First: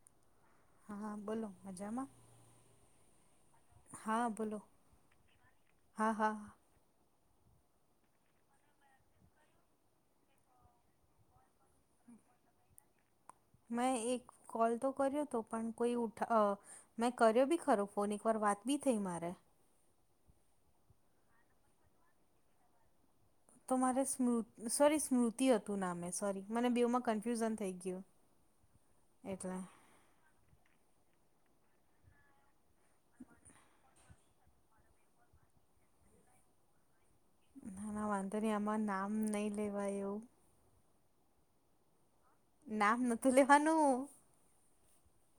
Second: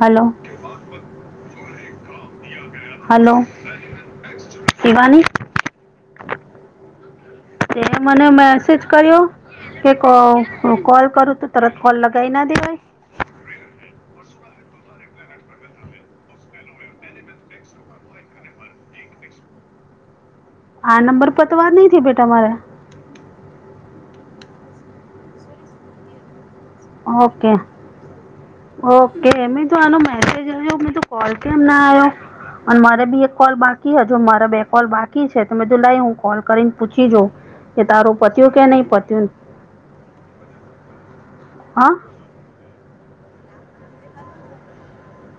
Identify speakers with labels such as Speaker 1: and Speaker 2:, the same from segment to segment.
Speaker 1: Hello.
Speaker 2: હા બોલો મજામાં.
Speaker 1: હલો
Speaker 2: હા બોલો
Speaker 1: શિવાની
Speaker 2: હા હા હા.
Speaker 1: તે મને મેસેજ કર્યો. કે કઉ હું કોલ કરું તું તરત કોલ લગાઈ ના દેવાય.
Speaker 2: મેં એક કોલ તો કર્યો હતો પણ કોઈ ઉઠા અ મેં કર્યો બી ખરો ફોન એક વાર વાત બી થઈ મારે.
Speaker 1: આ નંબર પરતો વાત નહી થઈ ભઈ તમાર.
Speaker 2: તો મારે સ્મૃ સોરી સ્મૃતિ હતું નામે સોરી. મને બેવમાં
Speaker 1: ઓકે
Speaker 2: કન્ફ્યુઝન થઈ ગયું
Speaker 1: ઓકે
Speaker 2: એટલે
Speaker 1: મે તો આનો મેસેજ આયો મે તો કોલ કેમ ના આવ્યો અને મારે બી એક કોલ બાકી હજુ માં ર બે કોલ બાકી છે તો મેધું લઈ હું કોલ કરીને પૂછી જોઉ.
Speaker 2: ના વાંધો નહી આમાં નામ નહી લેવાય એવું.
Speaker 1: હા.
Speaker 2: નામ નતું લેવાનું.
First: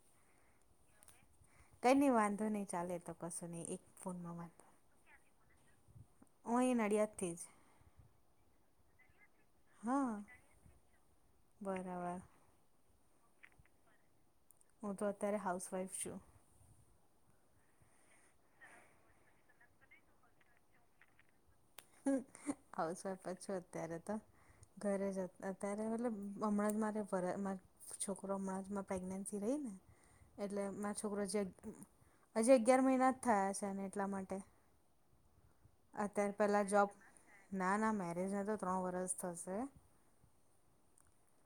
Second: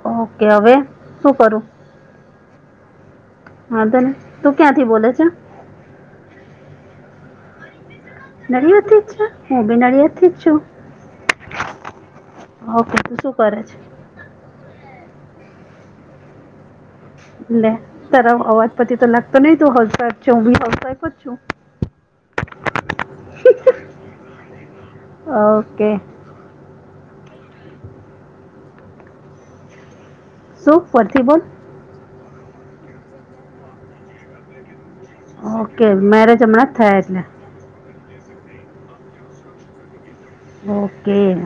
Speaker 1: ઓકે હવે. શું કરૂ?
Speaker 2: કઈ ન વાંધો નહી, ચાલે એ તો- કશું નહી એક
Speaker 1: હાં, તને,
Speaker 2: ફોનમાં
Speaker 1: તું,
Speaker 2: વાંધો
Speaker 1: ક્યાં થી બોલે છે?
Speaker 2: હું, અહીં નડિયાદથી જ.
Speaker 1: નડીયાદ થી જ છે, હું બી નડીયાદ
Speaker 2: હા
Speaker 1: થી જ છું.
Speaker 2: બરાબર
Speaker 1: ઓકે, તુ શું કરે છે?
Speaker 2: હું તો, અત્યારે હાઉસવાઇફ છું.
Speaker 1: લે, તાર અવાજ પછી તો લાગતો નહીં, તુ હાઉસવાઇફ છે. હું બી હાઉસવાઇફ જ છું.
Speaker 2: હ હાઉસવાઈફ છું, અત્યારે તો, ઘરે અત્યારે
Speaker 1: ઓકે
Speaker 2: મતલબ- હમણાં જ મારે, વ મારા છોકરો હમણાં જ માર પ્રેગ્નન્સી રહી ને? એટલે
Speaker 1: શું
Speaker 2: મારા
Speaker 1: ફરથી
Speaker 2: છોકરો,
Speaker 1: બોલ
Speaker 2: જે હજી અગિયાર મહિના જ થયા છે. અને એટલા માટે-
Speaker 1: ઓકે, મેરેજ
Speaker 2: અત્યારે
Speaker 1: હમણાં
Speaker 2: પહેલાં
Speaker 1: જ
Speaker 2: જોબ
Speaker 1: થયા એટલે-
Speaker 2: ના ના, મેરેજને તો ત્રણ વરસ થશે.
Speaker 1: ઓકે.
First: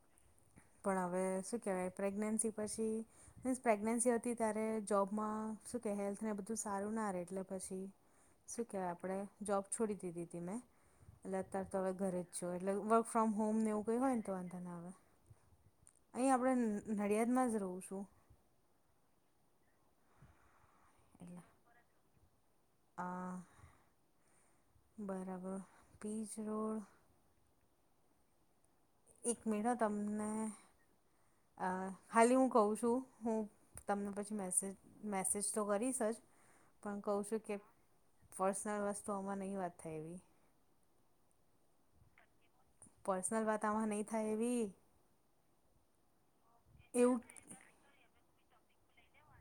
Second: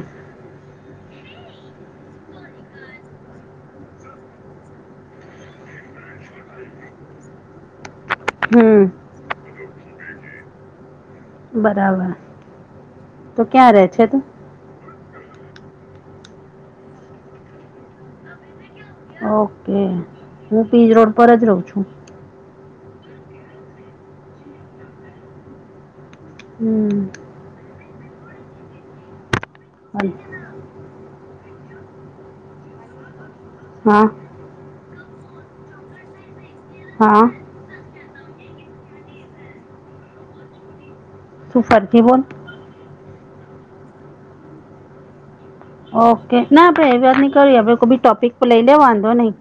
Speaker 2: પણ, હવે શું કહેવાય પ્રેગ્નેન્સી પછી - મીન્સ પ્રેગ્નેન્સી હતી ત્યારે, જોબમાં શું કે હેલ્થને બધું સારું ના રહે એટલે પછી- શું કે,
Speaker 1: હમ
Speaker 2: આપણે જોબ છોડી દીધી હતી મેં. એટલે અતાર તો હવે
Speaker 1: બરાબર
Speaker 2: ઘરે છુ. એટલે વર્ક ફ્રોમ
Speaker 1: તો
Speaker 2: હોમને
Speaker 1: ક્યાં રહે
Speaker 2: એવું કઈ
Speaker 1: છે
Speaker 2: હોય
Speaker 1: તું
Speaker 2: ને તો વાંધા નાઆવે. અહીં આપણે નડિયાદમાં જ રહું છું.
Speaker 1: ઓક, હું પીજ રોડ પર જ રહું છું.
Speaker 2: અ, બરાબર. પીજ રોડ-
Speaker 1: હમ
Speaker 2: એક મીનીટ, હ
Speaker 1: હાલ.
Speaker 2: તમને અ ખાલી હું કઉ છું. હું
Speaker 1: હા
Speaker 2: તમને પછી મેસેજ મેસેજ તો કરીશ જ. પણ
Speaker 1: હા
Speaker 2: કહું છું કે- પર્સનલ વસ્તુઓમાં નહીં વાત થાય એવી.
Speaker 1: શુ, ફરથી બોલ
Speaker 2: પર્સનલ વાત આમાં નહી થાય એવી.
Speaker 1: ઓકે ના આપડે એવી વાત
Speaker 2: એવું
Speaker 1: નઈ કરવી આપડે કોઈ બી ટોપિક લઈ લે વાંધો નઈ.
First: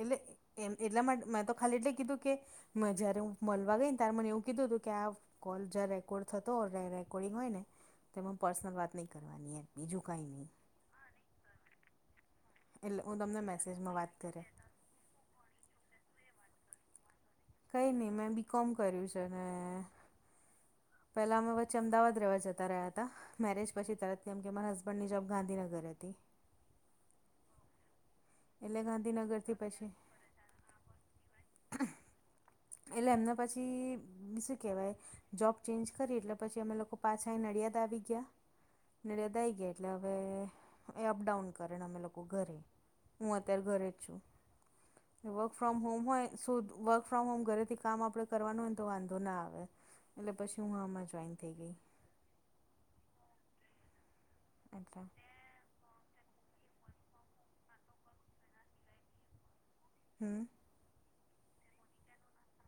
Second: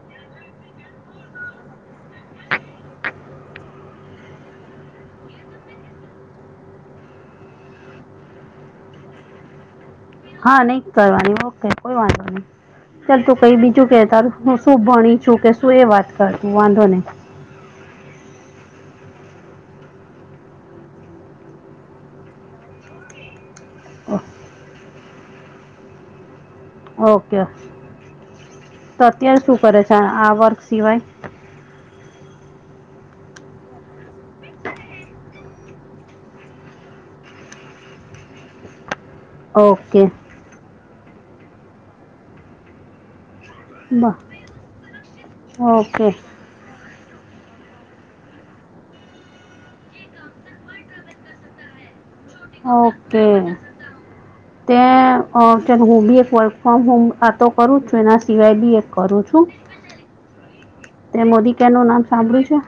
Speaker 2: એટલે એમ એટલા માટે મેં તો ખાલી એટલે કીધું કે. મ જયારે હું મલવા ગઈ ને ત્યારે મને એવું કીધું હતું કે આ. કોલ જ્યાં રેકોર્ડ થતો હોય રે રેકોર્ડિંગ હોય ને તો એમાં પર્સનલ વાત નહીં કરવાની એમ. બીજું કંઈ નહિ.
Speaker 1: હા નઈ કરવાની ઓકે કોઈ વાંધો નહી
Speaker 2: એટલે હું
Speaker 1: ચાલ તું
Speaker 2: તમને
Speaker 1: કઈ બીજું
Speaker 2: મેસેજમાં
Speaker 1: કે
Speaker 2: વાત કરે
Speaker 1: તારું. શું ભણી છું કે શું એ વાત કરું વાંધો નહી.
Speaker 2: કઈ નહી મેં બી કોમ કર્યું છે ને. પેલા અમે વચ્ચે અમદાવાદ રહેવા જતા રહ્યા હતા. મેરેજ પછી તરત કેમ કે મારા હસબન્ડની જોબ ગાંધીનગર હતી.
Speaker 1: ઓકે
Speaker 2: એટલે
Speaker 1: તો અત્યારે
Speaker 2: ગાંધીનગરથી
Speaker 1: શું કરે
Speaker 2: પછી
Speaker 1: છે? આ વર્ક સિવાય.
Speaker 2: એટલે એમના પછી શું કહેવાય. જોબ ચેન્જ કરી એટલે પછી અમે લોકો પાછા નડિયાદ આવી ગયા. નડિયાદ આઈ ગયા એટલે
Speaker 1: ઓકે
Speaker 2: હવે એ અપડાઉન કરેને અમે લોકો ઘરે. હું અત્યારે ઘરે જ છું વર્ક ફ્રોમ હોમ
Speaker 1: ઓકે
Speaker 2: હોય શોધ વર્ક. ફ્રોમ હોમ ઘરેથી કામ આપણે કરવાનું હોયને તો વાંધો ના આવે એટલે પછી હું આમાં જોઈન થઈ ગઈ.
Speaker 1: ઓકે
Speaker 2: એટલે
Speaker 1: ત્યાં અ હું બી એક વર્ક ફ્રોમ હોમ આતો કરું છું એના સિવાય બી એક કરું છું.
Speaker 2: હમ.
Speaker 1: તે મોદીકેરનું નામ સાંભળ્યું છે?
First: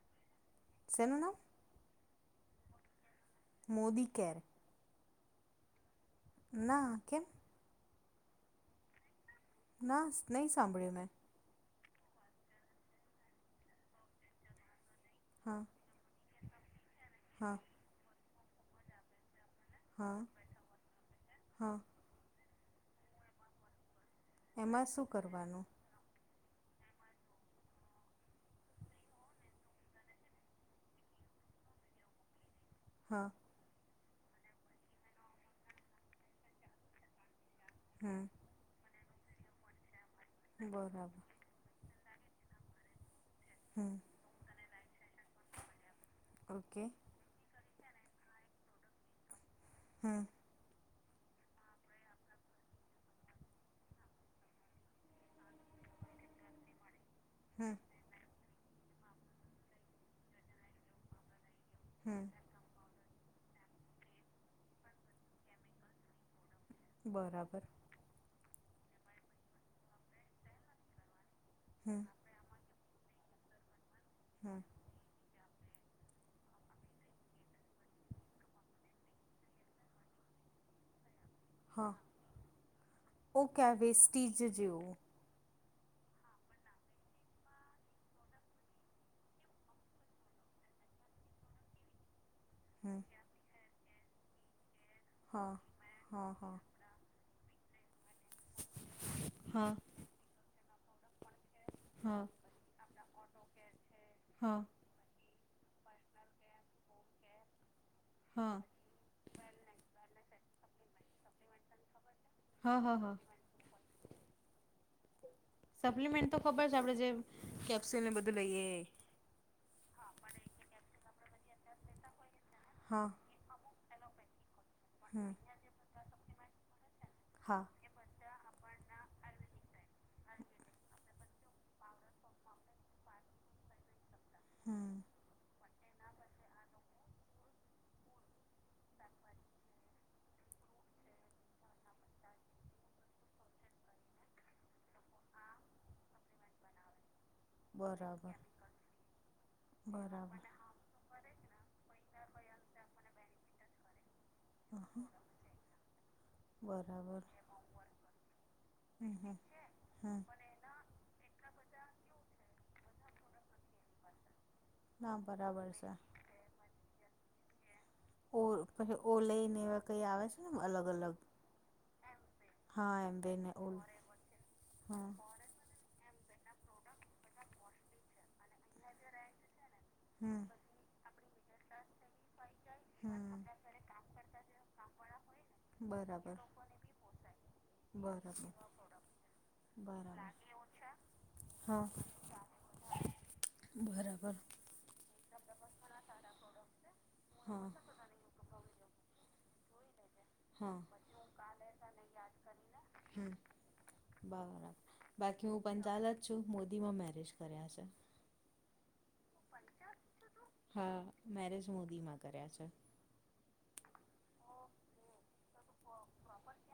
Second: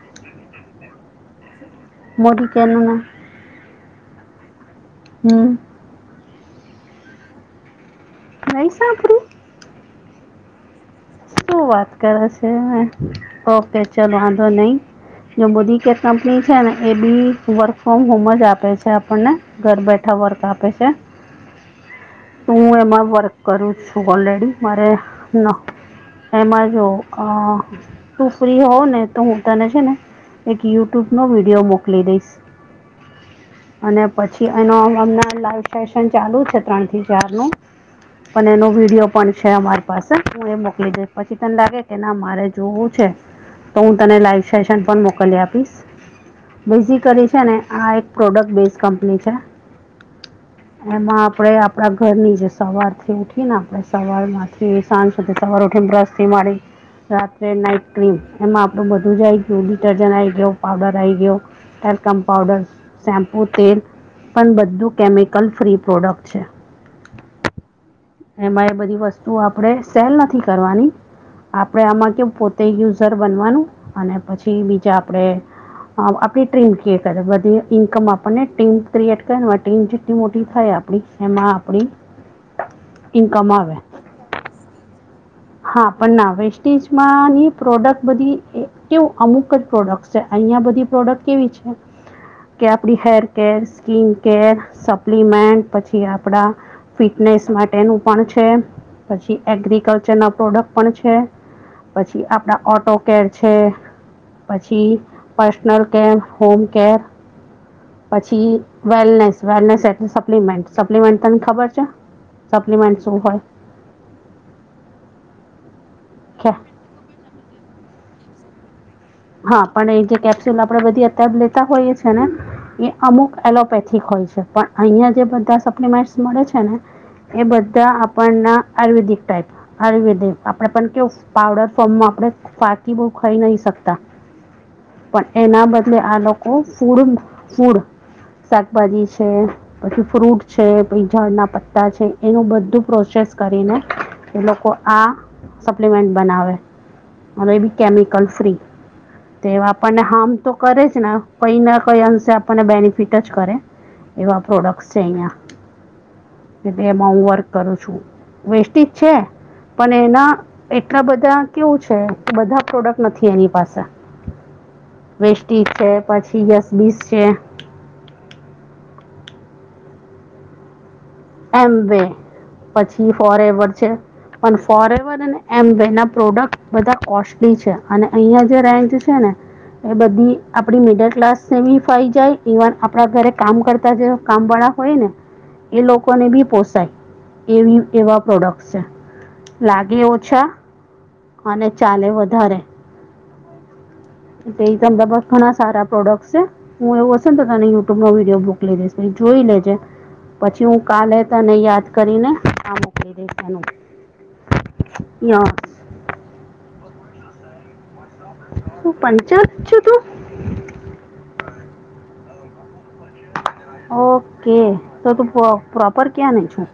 Speaker 2: શેનુ નામ?
Speaker 1: મોડિકેનું નૅ.
Speaker 2: મોદી કેર?
Speaker 1: હમ.
Speaker 2: ના કેમ?
Speaker 1: નઈ સાભળ્યુ?
Speaker 2: ના નહીં સાંભળ્યું મેં.
Speaker 1: શું વાત કરે છે ઓકે ચાલ વાંધો નહીં. જો
Speaker 2: હા
Speaker 1: મોદી કે કંપની છે ને એ બી
Speaker 2: હા
Speaker 1: વર્ક ફ્રોમ હોમ જ આપે છે આપણને. ઘર બેઠા
Speaker 2: હા
Speaker 1: વર્ક આપે છે.
Speaker 2: હા
Speaker 1: હું એમાં વર્ક કરું જ છું ઓલરેડી
Speaker 2: એમાં
Speaker 1: મારે
Speaker 2: શું
Speaker 1: ન
Speaker 2: કરવાનું
Speaker 1: એમાં જો. અ તું ફ્રી હોવ ને તો હું તને છે ને એક યૂટ્યુબ નો વિડીયો મોકલી દઈશ.
Speaker 2: હા.
Speaker 1: અને પછી એનો હમ [unintelligible] લાઈવ સેશન ચાલુ છે ત્રણ થી ચાર નું.
Speaker 2: હા.
Speaker 1: અને એનો વિડીયો પણ છે અમારી પાસે હું એ મોકલી દે
Speaker 2: બરાબર
Speaker 1: પછી તને લાગે કે ના મારે જોવું છે. તો હું
Speaker 2: હમ
Speaker 1: તને લાઈવ સેશન પણ મોકલી આપીશ.
Speaker 2: ઓકે
Speaker 1: બેઝિકલી છે ને આ એક પ્રોડક્ટ બેઝ કંપની છે.
Speaker 2: હમ.
Speaker 1: એમાં આપણેે આપડા ઘર ની જે સવાર થી ઉઠી ને આપણે સવાર માં થી સાંજ સુધી સવાર ઉઠી બ્રસ્થી મળી રાત્રે
Speaker 2: હમ
Speaker 1: નાઇટ. ક્રીમ એમાં આપડું બધું જ આઈ ગયુ ડિટર્જન્ટ આઈ ગયો પાવડર આ આવી ગયો.
Speaker 2: હમ
Speaker 1: એલ્કમ્પાઉડર, શેમ્પુ, તેલ પણ બધું કેમિકલ ફ્રી પ્રોડક્ટ છે.
Speaker 2: બરાબર.
Speaker 1: એમાં એ બધી વસ્તુઓ આપણે સેલ નથી કરવાની આપણે
Speaker 2: હમ
Speaker 1: આમાં કેવું પોતે યુઝર બનવાનું અને પછી
Speaker 2: હમ
Speaker 1: બીજા આપડે હ આપણી ટીમ ક્રિએટ કરે, બધી ઇન્કમ આપણને ટીમ ક્રિએટ કરે આ ટીમ જેટલી મોટી થાય આપ- એમાં આપણી
Speaker 2: હા
Speaker 1: ઇન્કમ આવે.
Speaker 2: તીજ જેવુ
Speaker 1: હા, પણ ના વેસ્ટેજમાં ની પ્રોડક્ટ બધી એકવ અમુક જ પ્રોડક્ટ- અહિયાં બધી પ્રોડક્ટ કેવી છે- - કે આપડી
Speaker 2: હમ
Speaker 1: હેર કેર, સ્કીિન કેર,
Speaker 2: હા
Speaker 1: સપ્લીમેન્ટ પછી
Speaker 2: હા
Speaker 1: આપડા-
Speaker 2: હા
Speaker 1: ફિટનેસ માટેનું પણ છે, પછી
Speaker 2: હા
Speaker 1: એગ્રીકલ્ચરના પ્રોડક્ટ પણ છે-
Speaker 2: હા
Speaker 1: -પછી આપણા ઓટો કેર છે
Speaker 2: હા
Speaker 1: પછી- પર્સનલ કેર, હોમ કેર
Speaker 2: હા
Speaker 1: પછી- વેલનેસ એટલે સપ્લિમેન્ટ, તને ખબર છે
Speaker 2: હા હા
Speaker 1: સપ્લિમેન્ટ
Speaker 2: હા
Speaker 1: શું હોય?
Speaker 2: સપ્લિમેન્ટ તો ખબર છે, આપડણેે જે કેપ્સ્યુલને બધું લઈએ.
Speaker 1: હા, પણ એ જે કેપ્સ્યુલ આપણેે બધી અત્યારે લેતા હોઈએ છે ને- એ,
Speaker 2: હા
Speaker 1: અમુક એલોપેથીક હોય છે. પણ, અહિયાં જે
Speaker 2: હમ
Speaker 1: બધા સપ્લિમેન્ટ મળે છે ને- એ
Speaker 2: હા
Speaker 1: બધા આપણના આયુર્વેદિક ટાઈપ- આયુર્વેદિક આપડે પણ કેવુ, પાવડર ફોર્મમાં આપણે ફાકી બહુ ખાઈ નહી શકતા-
Speaker 2: હમ
Speaker 1: પણ, એના બદલે આ લોકો ફૂડ ફૂડ- શાકભાજી છે- -પછી ફ્રૂટ છે, પછી ઝાડના પત્તા છે, એનું બધું પ્રોસેસ કરીને- -એ લોકો આ સપ્લિમેન્ટ બનાવે. અને એ બી કેમિકલ
Speaker 2: બરાબર
Speaker 1: ફ્રી. તે આપણને હામ
Speaker 2: બરાબર
Speaker 1: તો કરે જને કઈ ના કઈ અંશે આપણને બેનિફિટ જ કરે એવું પ્રોડક્ટસ છે
Speaker 2: અહં
Speaker 1: અહીયા. કેલેમાં
Speaker 2: બરાબર
Speaker 1: હમવર્ક કરું છું વેસ્ટીજ છે
Speaker 2: હમ હમ
Speaker 1: પણ
Speaker 2: હમ
Speaker 1: એના એટલા બધા કેવું છે બધા પ્રોડક્ટ નથી એની પાસે
Speaker 2: ના
Speaker 1: વૈષ
Speaker 2: બરાબર
Speaker 1: છે પછી યસ બીસ છે.
Speaker 2: ઓ પછી ઓ લઈને એવા કઈ આવે છેને અલગ અલગ
Speaker 1: એમ વે
Speaker 2: હા
Speaker 1: પછી
Speaker 2: એમ
Speaker 1: ફોર
Speaker 2: બેને
Speaker 1: એવર
Speaker 2: ઓલ
Speaker 1: છે પણ ફોર
Speaker 2: હા
Speaker 1: એવર અને એમ વે ના પ્રોડક્ટ બધા કોસ્ટલી છે અને અહિયાં જે રેન્જ છે ને એ બધી
Speaker 2: હમ
Speaker 1: આપડી મિડલ ક્લાસને બી ફાઈ જાય ઇવન આપણા ઘરે
Speaker 2: હમ
Speaker 1: કામ કરતા જ કામ વાળા હોયને એ લોકોને
Speaker 2: બરાબર
Speaker 1: બી પોસાય એવી એવા
Speaker 2: બરાબર
Speaker 1: પ્રોડક્ટ છે. લાગે
Speaker 2: બરાબર
Speaker 1: ઓછા અને
Speaker 2: હા
Speaker 1: ચાલે વધારે
Speaker 2: બરાબર
Speaker 1: એ તમદ ઘણા સારા પ્રોડક્ટ છે હું એવું હશે તો તને
Speaker 2: હા
Speaker 1: યુટ્યુબ નો વિડીયો મોકલિશ. જોઈ લેજે પછી
Speaker 2: હા
Speaker 1: હું કાલે તને યાદ કરીને આ મોકલી
Speaker 2: હમ
Speaker 1: દઈશ એનું
Speaker 2: બરાબર, બાકી
Speaker 1: યા
Speaker 2: હું પંચાલ જ છું મોદીમાં મેરેજ કર્યા છે.
Speaker 1: હું પંચાત છું તું?
Speaker 2: હા મેરેજ મોદીમાં કર્યા છે.
Speaker 1: ઓકે તો તું પો પ્રોપર ક્યાં ને છું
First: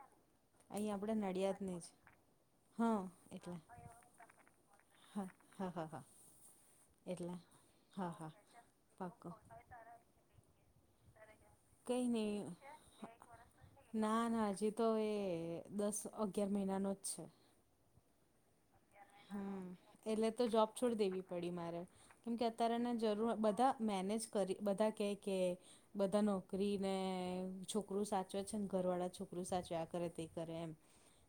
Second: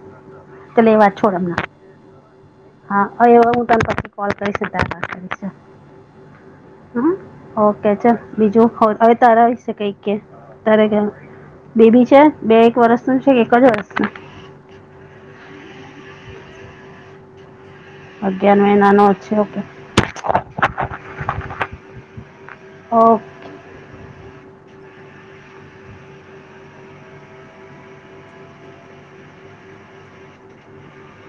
Speaker 1: તલે
Speaker 2: અહીં
Speaker 1: એ વાત
Speaker 2: આપણે
Speaker 1: છોડ હમણાં.
Speaker 2: નડિયાદની જ
Speaker 1: હા અ એ હું તમ પછી કોલ કરી સીધા
Speaker 2: હા
Speaker 1: ઠક છે.
Speaker 2: હા હા હા
Speaker 1: હ,
Speaker 2: એટલે
Speaker 1: ઓકે
Speaker 2: હા
Speaker 1: ચ
Speaker 2: હા
Speaker 1: બીજું હવે
Speaker 2: પાક્કો
Speaker 1: તારા વિશે કઈક કે તારે બેબી
Speaker 2: કઈ
Speaker 1: છે
Speaker 2: નઈ
Speaker 1: બે એક વર્ષનું છે કે એક જ
Speaker 2: ના
Speaker 1: વર્ષનું
Speaker 2: ના હજી તો એ દસ અગિયાર મહિનાનો જ છે.
Speaker 1: અગિયાર મહિના
Speaker 2: હમ એટલે તો જોબ છોડી દેવી પડી મારે કેમ કે અત્યારેને
Speaker 1: ઓ
Speaker 2: જરૂર બધા મેનેજ કરી બધા કેય કે બધા નોકરીને છોકરું સાચવે જ છે ને ઘર વાળા છોકરું સાચવે આ કરે તે કરે એમ.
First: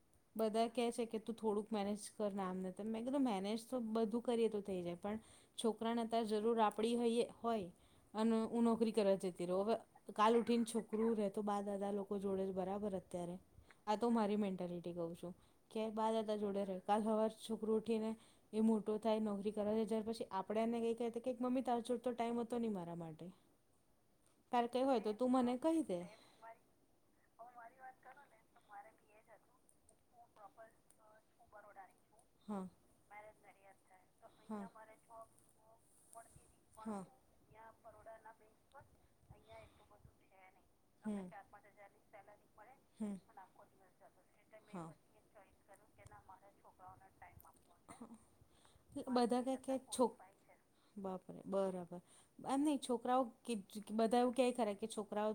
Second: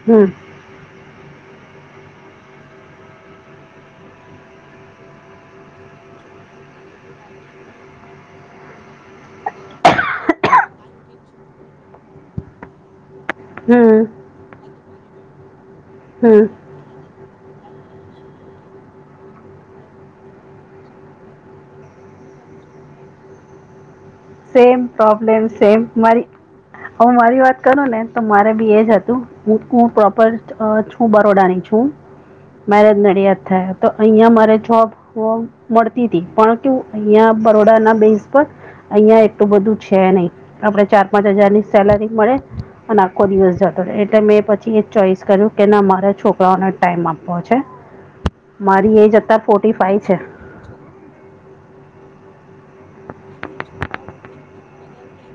Speaker 1: હમ.
Speaker 2: બધા કે છે કે તું થોડુંક મેનેજ કરના આમ નથી મેં કીધું મેનેજ તો બધું કરીએ તો થઈ જાય પણ છોકરાને અતાર જરૂર આપડી હોય અને હું નોકરી કરવા જતી રવ હવે કાલ ઉઠીને છોકરું રહે તો બા દાદા લોકો જોડે જ બરાબર હ. અત્યારે આ
Speaker 1: હમ
Speaker 2: તો મારી મેન્ટાલિટી કઉ છું કે બા દાદા
Speaker 1: હમ
Speaker 2: જોડે રહે કાલ હવાર છોકરું ઉઠીને એ મોટો થાય નોકરી કરવા જાય ત્યાર પછી આપણે એને કઈ કહેતા કે મમ્મી તારા જોડતો ટાઈમ હતો નહી મારા માટે તારે કંઈ
Speaker 1: સેમ
Speaker 2: હોય તો તું
Speaker 1: પોબ્લેમ
Speaker 2: મને કહી
Speaker 1: સેમ
Speaker 2: દે
Speaker 1: મારી હવે મારી વાત કરુંને તો મારે બી એજ હતું. હું પ્રોપર છ છું બરોડાની છું
Speaker 2: હા
Speaker 1: મેરેજ નડિયાદ થયા તો અહિયાં મારે
Speaker 2: હા
Speaker 1: જોબ મળતી હતી પણ કે
Speaker 2: હા
Speaker 1: અહિયાં બરોડાના બેસ પર અહિયાં એટલું બધું છે નહી. આપડે ચાર
Speaker 2: હમ
Speaker 1: પાંચ હજારની સેલરી મળે. અને આખો દિવસ જતો એટલે મેં
Speaker 2: હમ
Speaker 1: પછી એ
Speaker 2: હા
Speaker 1: ચોઈસ કર્યું કે મારા છોકરાઓને ટાઈમ આપવો છે. મારી એજ
Speaker 2: બધા
Speaker 1: અત્યારે
Speaker 2: કે
Speaker 1: ફોર્ટી
Speaker 2: કે
Speaker 1: ફાઈવ છે
Speaker 2: છોકરા બાપરે બરાબર નહીં છોકરાઓ બધા એવું ક્યાય ખરા કે છોકરાઓ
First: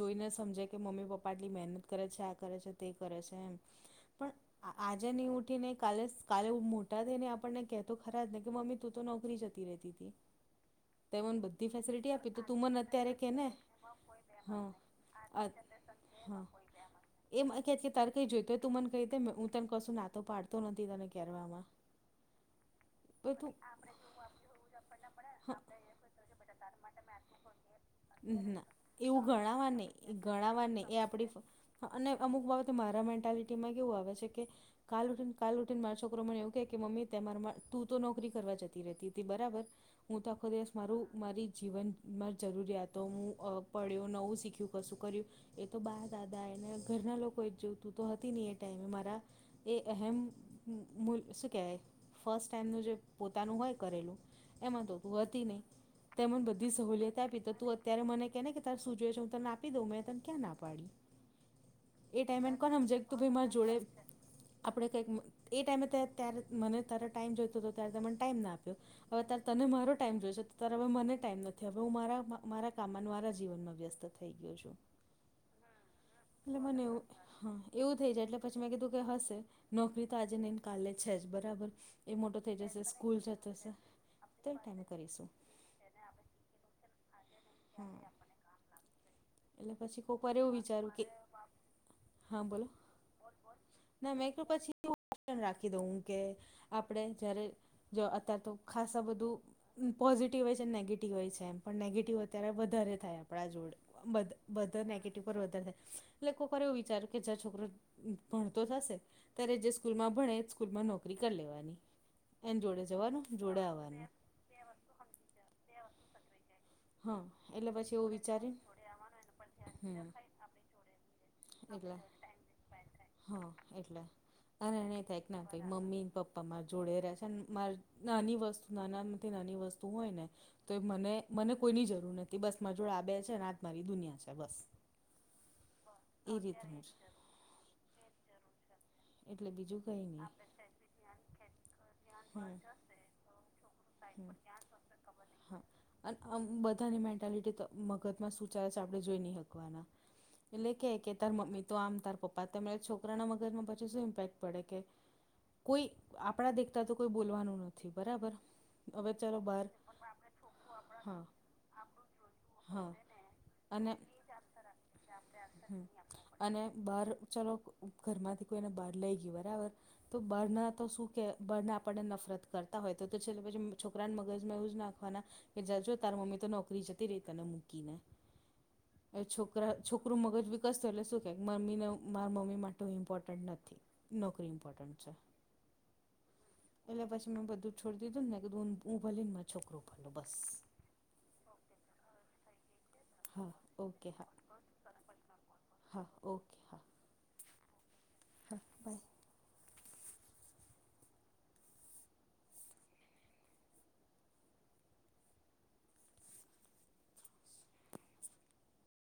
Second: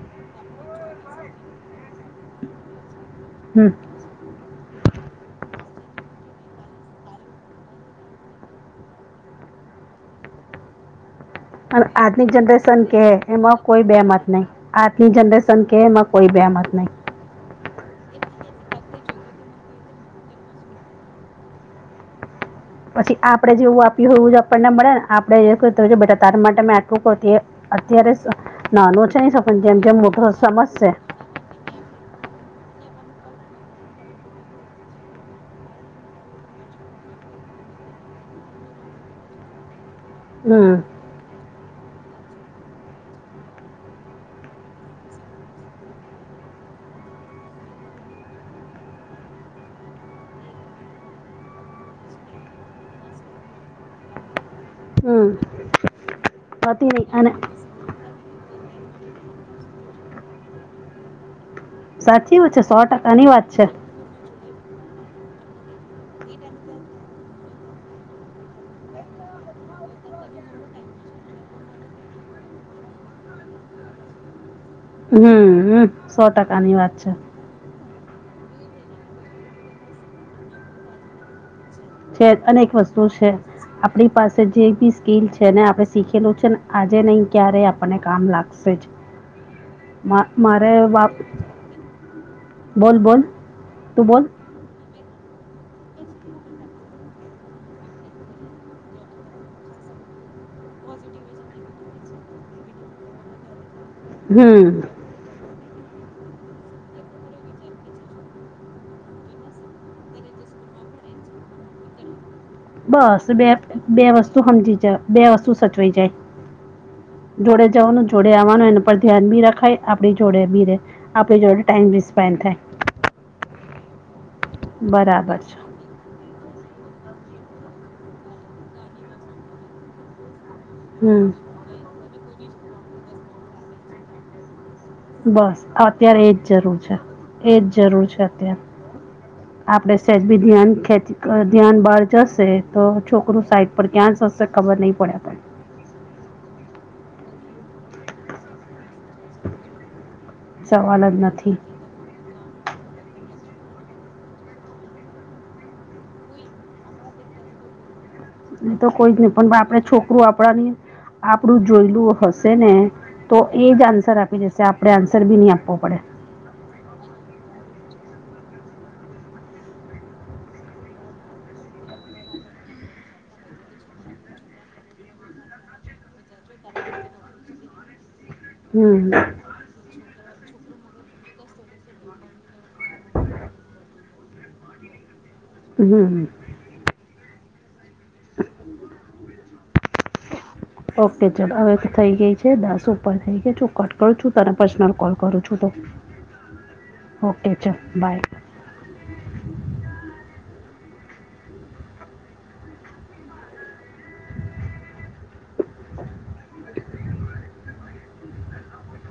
Speaker 2: જોઈને સમજે કે મમ્મી પપ્પા આટલી મહેનત કરે છે, આ કરે છે, તે કરે છે, એમ
Speaker 1: હમ.
Speaker 2: પણ આ આજે નહીં ઉઠીને કા કાલે મોટા થઈને આપણને કહેતો ખરા જ નહીં કે મમ્મી તું તો નોકરી જતી રહેતી હતી
Speaker 1: હ
Speaker 2: તે મન બ
Speaker 1: પણ આજની જનરેશન કે એમાં કોઈ બે મત નહીં
Speaker 2: હા
Speaker 1: આજની જનરેશન કે એમાં કોઈ બે
Speaker 2: હા
Speaker 1: મત નહી
Speaker 2: એમ મન કે તાર કઈ જોઈતો હોય તું મને કઈ રતે હું તને કશું નાતો પાડતો નથી તને કેરવામાં
Speaker 1: [unintelligible] પછી આપડે જેવું આપ્યું હોય એવું આપણને મળે ને આપડે બેટા તાર માટે મે આટલું અત્યારે સુ નાનો છે
Speaker 2: હું
Speaker 1: નહીં સપન જેમ
Speaker 2: ગણાવાની
Speaker 1: જેમ
Speaker 2: એ
Speaker 1: મોટો
Speaker 2: ગણાવાની
Speaker 1: સમજશે
Speaker 2: એ આખું અને અમુક બાબતે મારા મેન્ટાલિટીમાં કેવું આવે છે કે કાલ ઉઠને કાલ, ઉઠીને મારા છોકરો મને એવું કે કે મમ્મી તે માર તું તો નોકરી કરવા જતી રહેતી હતી બરાબર હું તો આખો દિવસ
Speaker 1: હમ
Speaker 2: મારું મારી જીવન માર જરૂરિયાતો હું અ પડ્યો નવું શીખ્યું કશું કર્યું એ તો બા દાદા એને ઘરના લોકોએજ જોયુ તુ તો હતી ની એ ટાઈમે મારા એ અહેમ મુલ શુ કેવાય ફર્સ્ટ ટાઈમનું જે પોતાનું હોય કરેલું એમાં તો તું
Speaker 1: હમ
Speaker 2: હતી નહી તે મને બધી
Speaker 1: હતી
Speaker 2: સહલિયત
Speaker 1: નહીં અને
Speaker 2: તો તું અત્યારે મને કેને તાર શું જોઈએ છે હું તને આપી દઉં મેં તને ક્યાં ના પાડી એ
Speaker 1: સાચી
Speaker 2: ટાઈમે
Speaker 1: વાત છે
Speaker 2: કોણ
Speaker 1: સો
Speaker 2: હમજે તું
Speaker 1: ટકાની
Speaker 2: ભાઈ
Speaker 1: વાત
Speaker 2: મારા
Speaker 1: છે
Speaker 2: જોડે આપણે કંઈક, એ ટાઈમે તે ત્યારે મને તારે ટાઈમ જોઈતો હતો ત્યારે તે મન ટાઈમ ના આપ્યો હવે ત્યારે તને મારો ટાઈમ જોઈશે, ત્યારે હવે મને ટાઈમ નથી હવે હું મારા, મારા કામ જીવનમાં વ્યસ્ત થઈ ગયો છું
Speaker 1: હમ, સો
Speaker 2: એટલે
Speaker 1: ટકા ની
Speaker 2: મને
Speaker 1: વાત
Speaker 2: એવું
Speaker 1: છે
Speaker 2: હા એવું થઈ જાય એટલે પછી મેં કીધું કે હશે નોકરી તો આજે નઈને કાલે છે જ બરાબર એ
Speaker 1: છે
Speaker 2: મોટો થઈ
Speaker 1: અનેક
Speaker 2: જશે
Speaker 1: વસ્તુ
Speaker 2: સ્કૂલ
Speaker 1: છે
Speaker 2: જતો હશે
Speaker 1: આપણી પાસે
Speaker 2: તે
Speaker 1: જે
Speaker 2: ટાઈમે
Speaker 1: બી સ્કીલ
Speaker 2: કરીશું
Speaker 1: છે ને આપડે શીખેલુ છે ન આજે નહી ક્યારે
Speaker 2: હા
Speaker 1: આપણને કામ લાગશે જ
Speaker 2: એટલે પછી કોઈક
Speaker 1: મા
Speaker 2: વાર એવું
Speaker 1: મારે
Speaker 2: વિચારું કે હા, બોલો
Speaker 1: બોલ બોલ તું
Speaker 2: ના
Speaker 1: બોલ
Speaker 2: મેક્યો પછી રાખી દઉુ કે આપણે જયારે જો અત્યારે તો ખાસા બધું પોઝિટિવ હોય છે, અને નેગેટિવ હોય છે, એમ પણ નેગેટિવ ત્યારે વધારે થાય આપડા જોડ, બો
Speaker 1: હમ
Speaker 2: બધાને નેગેટિવ એકવાર વધારે થાય એટલે કોકવાર એવું વિચાર કે જ છોકરો ભણતો થશે ત્યારે જે સ્કૂલમાં ભણે એજ સ્કૂલમાં નોકરી કર લેવાની એને જોડે જવાનું, જોડે આવવાનું
Speaker 1: તુ હમજી જા બે વસ્તુ સચવાઈ જાય
Speaker 2: હા
Speaker 1: જોડે
Speaker 2: એટલે પછી
Speaker 1: જવાનું,
Speaker 2: એવું
Speaker 1: જોડે
Speaker 2: વિચારી
Speaker 1: આવવાનું, એના પર ધ્યાન બી રખાય,
Speaker 2: હમ.
Speaker 1: આપણી જોડે બી રે આપણી જોડે ટાઈમ
Speaker 2: એટલે
Speaker 1: બી સ્પેન્ડ થાય,
Speaker 2: હા એટલે અને નહી થાય કે
Speaker 1: બરાબર
Speaker 2: ના
Speaker 1: છે
Speaker 2: કઈ મમ્મી, પપ્પા માર જોડે રહે છે મારે નાની વસ્તુ નાનામાંથી નાની વસ્તુ હોય ને તો મને
Speaker 1: હમ
Speaker 2: મને કોઈની જરૂર નથી બસ માર જોડે આ બે છે ને આજ મારી દુનિયા છે બસ
Speaker 1: બસ, અત્યારે
Speaker 2: એ
Speaker 1: એજ જરૂર
Speaker 2: રીતનું
Speaker 1: છે, એજ જરૂર છે, અત્યારે
Speaker 2: એટલે બીજું
Speaker 1: આપડે
Speaker 2: કઈ
Speaker 1: સેજ
Speaker 2: નહી.
Speaker 1: બી ધ્યાન ખેચ અ ધ્યાન બહાર જશે
Speaker 2: હમ.
Speaker 1: તો છોકરું સાઈ પર ક્યાં
Speaker 2: હમ
Speaker 1: સસે ખબરનહી પડે આપણને
Speaker 2: હા અને આમ બધાની મેન્ટાલિટી તો મગજમાં સુુંચા છે આપણે જોઈ ની હકવાના એટલે
Speaker 1: સવાલ
Speaker 2: કે
Speaker 1: જ
Speaker 2: તારા
Speaker 1: નથી
Speaker 2: મમ્મી તો આમ તારા પપ્પા તેમને છોકરાનાં મગજમાં પછી શું ઇમ્પેક્ટ પડે કે કોઈ આપણા દેખતા તો કોઈ બોલવાનું નથી બરાબર
Speaker 1: નહી તો
Speaker 2: હવે
Speaker 1: કોઈ જ નહીં,
Speaker 2: ચાલો
Speaker 1: પણ
Speaker 2: બહાર
Speaker 1: આપણું છોકરું આપણાની
Speaker 2: હા
Speaker 1: આપણું જોયેલું હશે ને
Speaker 2: હા
Speaker 1: તો એ જ
Speaker 2: અને
Speaker 1: આન્સર આપી જશે આપણે આન્સર પણ નહી
Speaker 2: હમ
Speaker 1: આપવો પડે.
Speaker 2: અને બહાર ચલો ઘરમાંથી કોઈને બહાર લઈ ગયું બરાબર તો બહારના શું કેય કે બહારના આપણને નફરત કરતા હોય તો છે પછી છોકરાના મગજમાં એવું જ નાખવાના કે જો જો તારી મમ્મી તો નોકરી જતી રહી તને મૂકીને
Speaker 1: હમ
Speaker 2: છોકરી છોકરા નો મગજ વિકસત થાય એટલે શું કહે કે મમ્મીને મારા મમ્મી માટે હું ઇમ્પોર્ટન્ટ નથી. નોકરી ઈમ્પોર્ટન્ટ છે
Speaker 1: હમ
Speaker 2: એટલે પછી મેં બધું છોડી દીધું ને કીધું કે હું ભલી ને મારો છોકરો ભલો બસ
Speaker 1: ઓકે ચાલો હવે તો થઈ ગઈ છે દસ ઓકે થઈ
Speaker 2: હા
Speaker 1: ગયા કટ
Speaker 2: ઓકે
Speaker 1: કરું
Speaker 2: હા
Speaker 1: છું તને પર્સનલ કોલ કરું છું તો
Speaker 2: હા
Speaker 1: ઓકે ચલ બાય
Speaker 2: હમ બાય